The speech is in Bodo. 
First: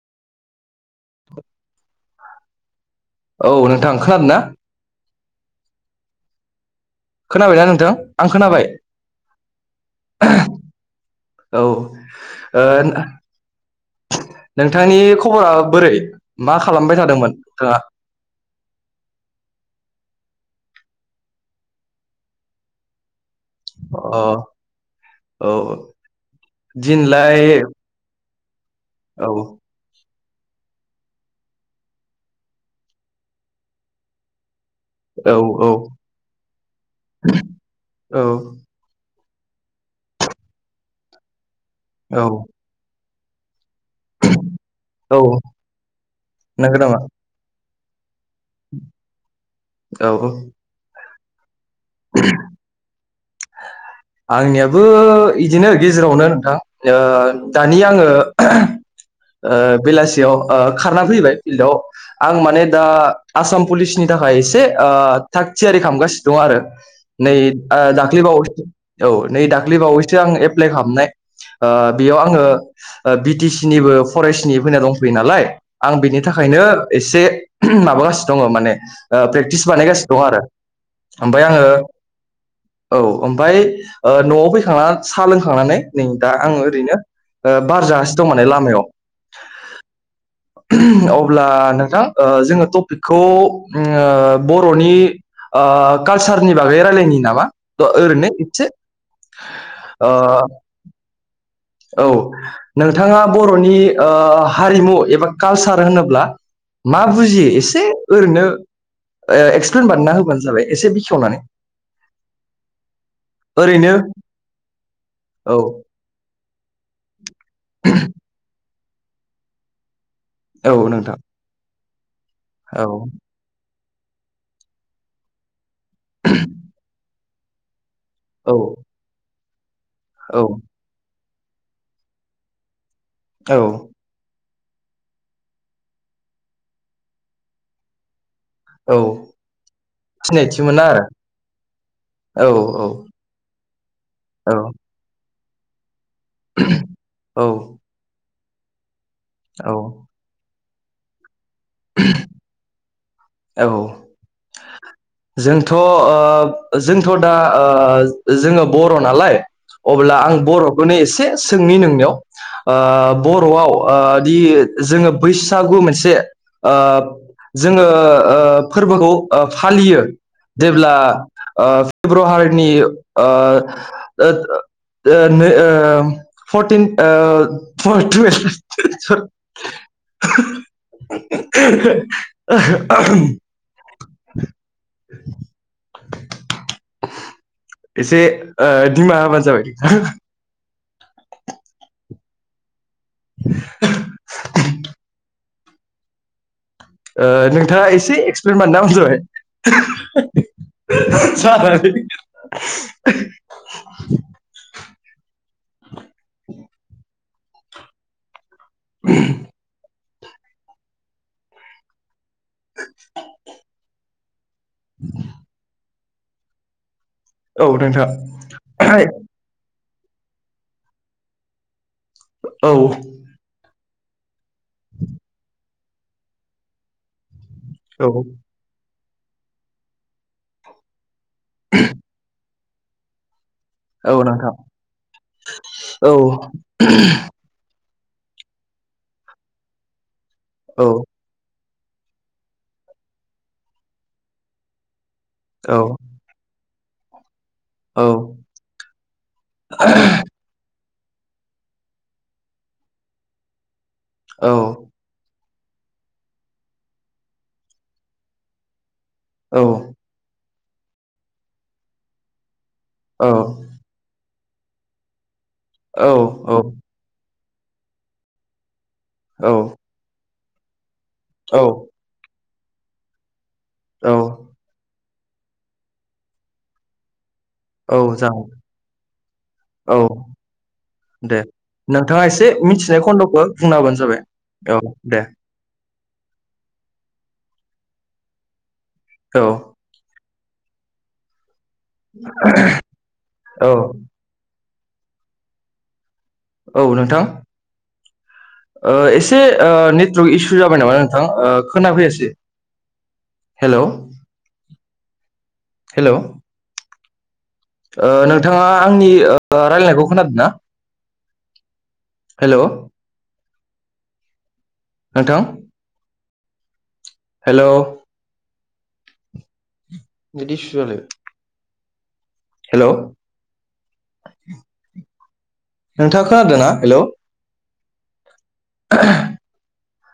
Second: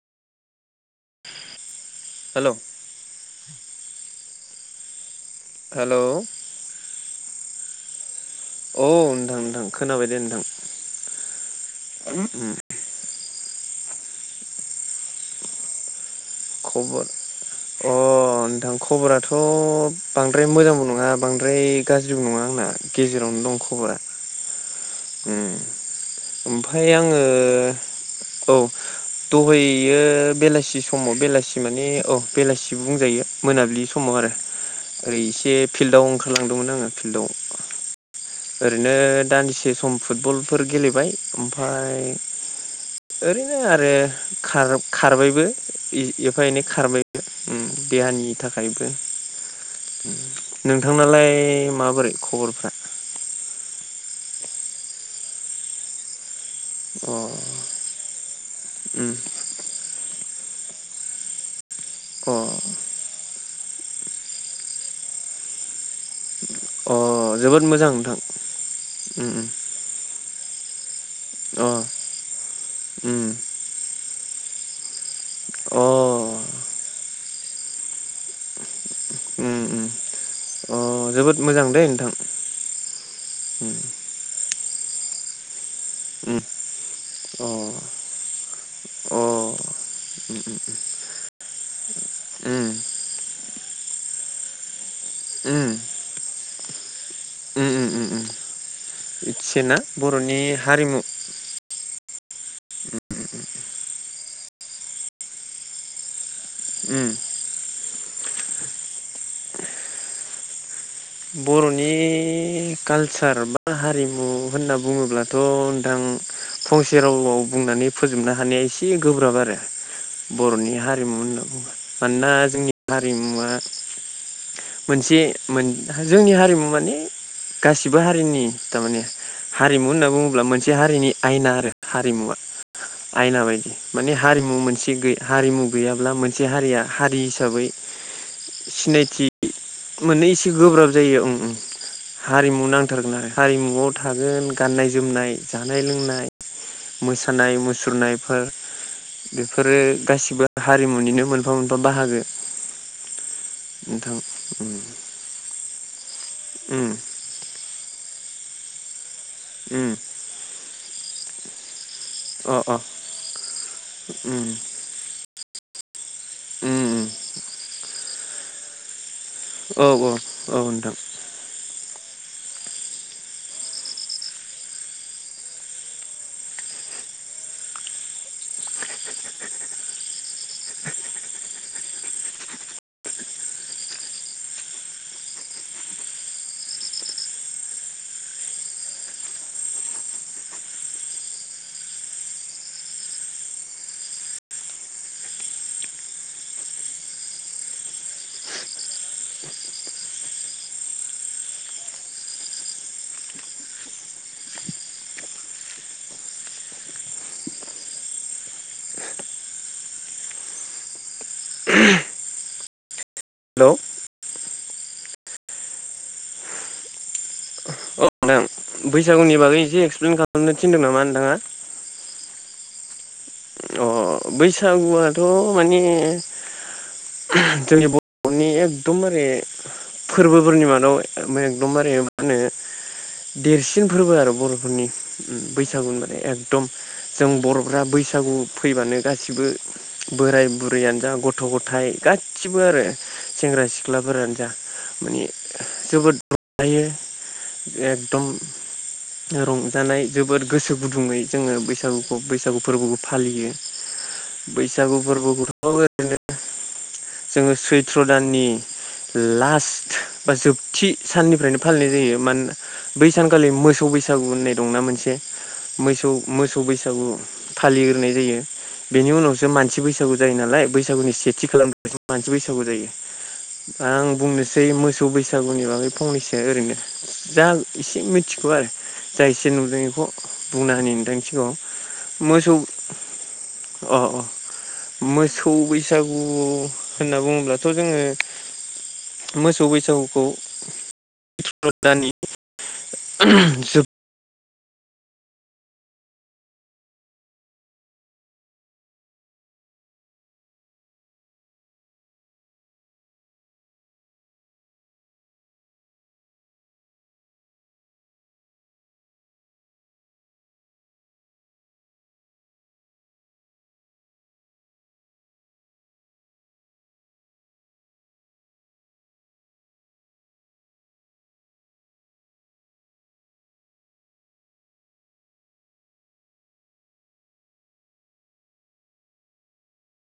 हेलौ औ नोंथां खोनादों ना? हेलौ खोनाबाना नोंथां आं खोनाबाय औ नोंथां नोंथां खोनाबाय दे नोंथां। औ ओ उम नोंथांनि खबरा बोरै मा खालामबाय खबर थादोंमोन नोंथाङा अ' नोंथां खबराथ' बांद्राय मोजांबो न नङा बांद्राय गाज्रिबो नङा आंना गेजेरावनो दं खबरा। अ औ उम ओमफ्राय आङो। दिनलाय औ औ दहैयो। बेलासि समाव बेलासि माने अ बेलासि बुंजायो मोनाबिलि समाव आरो। ओरै औ इसे औ फिल्डआव ओंखारलांदोंमोन आङो फिल्डआव औ ओरैनो। दान्दिसे सम फुटबलफोर गेलेबाय ओमफाय औ ओरैनो ओ आरो खार औ खारबायबो एफा एनै नंगौ नामा खारबायबो ओम देहानि थाखायबो औ नोंथांनालाय माबोरै खबरफ्रा आंनियाबो इदिनो गेजेरावनो नोंथां। अ ओ दानि आङो उम ओ बेलासि देयाव ओ खारना फैबाय फिल्डआव अ आं माने दा आसाम पुलिसनि थाखाय एसे ओ थागथियारि खालामामगासिनो। दं आरो नै अ जोबोद ओ मोजां नोंथां दाख्लिबावैसो उम औ नै उम दाख्लि बावैसो आं एप्लाइ खालामनाय अ ओ बेयाव आङो उम बि टि सि निबो फरेस्नि फैना दं। बि नालाय अ आं बिनि थाखायनो एसे माबागासिनो दङ माने ओ प्रेक्टिस उम उम बानायगासिनो दं आरो अ जोबोद ओमफ्राय आङो मोजां दै नोंथां औ ओमफाय। उम ओ न'आव फैखांना साहा लोंखांनानै नै दा उम आङो ओरैनो अ ओ बार जागासिनो दं माने लामायाव। अ उम अब्ला नोंथां ओ जोङो उम टपिकखौ ओ बर'नि ओ उम कालसारनि बागै रायलायनि नामा। द उम उम उम ओरैनो इसे। इसे ना बर'नि हारिमु। औ नोंथाङा बर'नि ओ हारिमु एबा कालसार होनोब्ला। मा उम बुजियो एसे ओरैनो ओ एक्सप्लेन बानायना होबानो जाबाय एसे। बेखेवनानै बर'नि कालचार बा ओरैनो हारिमु होनना बुङोब्लाथ' औ नोंथां। फंसे रावआव बुंनानै फोजोबनो हानाया एसे गोब्राब आरो। औ बर'नि हारिमु नोंथां होनना बुङो मानोना जोंनि औ हारिमुवा। मोनसे मोन जोंनि हारिमु माने गासिबो। बो हारिनि औ थारमाने हारिमु होनना औ बुङोब्ला मोनसे हारिनि आयना आरो हारिमुवा। आयना औ बायदि माने हारि। मुं मोनसे गो हारिमु गैयाब्ला मोनसे हारिया हारि हिसाबै। औ सिनायथि। मोननो एसे सिनायथि मोना गोब्राब जायो ओम ओम आरो हारिमु औ नांथारगोन आरो हारिमुवआव। थागोन गाननाय जोमनाय जानाय लोंनाय। औ मोसानाय मुसुरनायफोर औ बेफोरो गासिबो हारिमुनिनो मोन। मोनफा मोनफा बाहागो औ नोंथां। जोंथ' ओ उम जोंथ' दा ओ जोङो बर'। नालाय उम अब्ला आं बर'खौनो एसे सोंनि नोंनियाव। अ ओ अ बर'आव ओ दि उम जोङो बैसागु मोनसे। ओ उम उम जोङो ओ फोरबोखौ ओ औ फालियो। औ नोंथां जेब्ला ओ फेब्रुवारिनि ओ ओ। ओ नै ओ फरटिन ओ फरटुेलभ [unintelligible] [inaudible] [inaudible] एसे ओ दिमाबानो जाबाय। [unintelligible] नोंथाङा एसे एक्सप्लेन बानायना होबानो जाबाय जालालै स अ आ हेलौ औ नोंथां बैसागुनि बागै एसे एक्सप्लेन खालामनो थिनदों नामा नोंथाङा औ अ बैसागुआथ' माने जोंनि औ बर'नि एकदमबारे फोरबोफोरनि मादाव एकदमबारे मा होनो देरसिन फोरबो औ आरो नोंथां बर'फोरनि बैसागु औ होनबाने एकदम जों बर'फ्रा बैसागु बैसागु फैबानो गासिबो बोराय औ बुरैयानो जा गथ' गथ' गथाय गासिबो आरो सेंग्रा सिख्लाफोरानो जा माने औ जोबोद दायो औ एकदम रंजानाय जोबोद गोसो गुदुङै जोङो बैसागुखौ बैसागु फोरबोखौ फालियो औ बैसागु फोरबोखौथ' ओरैनो जोङो सैथ्र' दाननि औ लास्ट बा जोबथि साननिफ्रायनो फालिनाय जायो मानोना बै सानखालि मोसौ बैसागु होननाय दंना मोनसे मोसौ मोसौ बैसागु फालिग्रोनाय जायो बेनि उनावसो मानसि बैसागु जायो नालाय बैसागुनि सेथि औ खालाम मानसि बैसागु बैसागु जायो आं बुंनोसै मोसौ बैसागुनि बागै फंनैसो ओरैनो जा एसे औ मिथिगौ जागोन आरो जा इसे नुदों औ बेखौ बुंनानै होनि नोंथांनि सिगां आव बे मिथिनाय खन्द'खौ बुंना होबानो जाबाय। औ दे मोसौ बैसागु होनना बुङोब्लाथ' जोङो औ मोसौ बैसागुखौ आ जोब औ नोंथां ओ एसे नेटवर्क इसु जाबाय नामा नोंथां ओ खोनाफैयासै। हेल' हेल' ओ नोंथाङा आंनि ओ रायलायनायखौ खोनादों ना? हेल' नोंथां हेल' नेटइसु जालायबाय हेल' नोंथांआ खोनादोना? हेलौ आ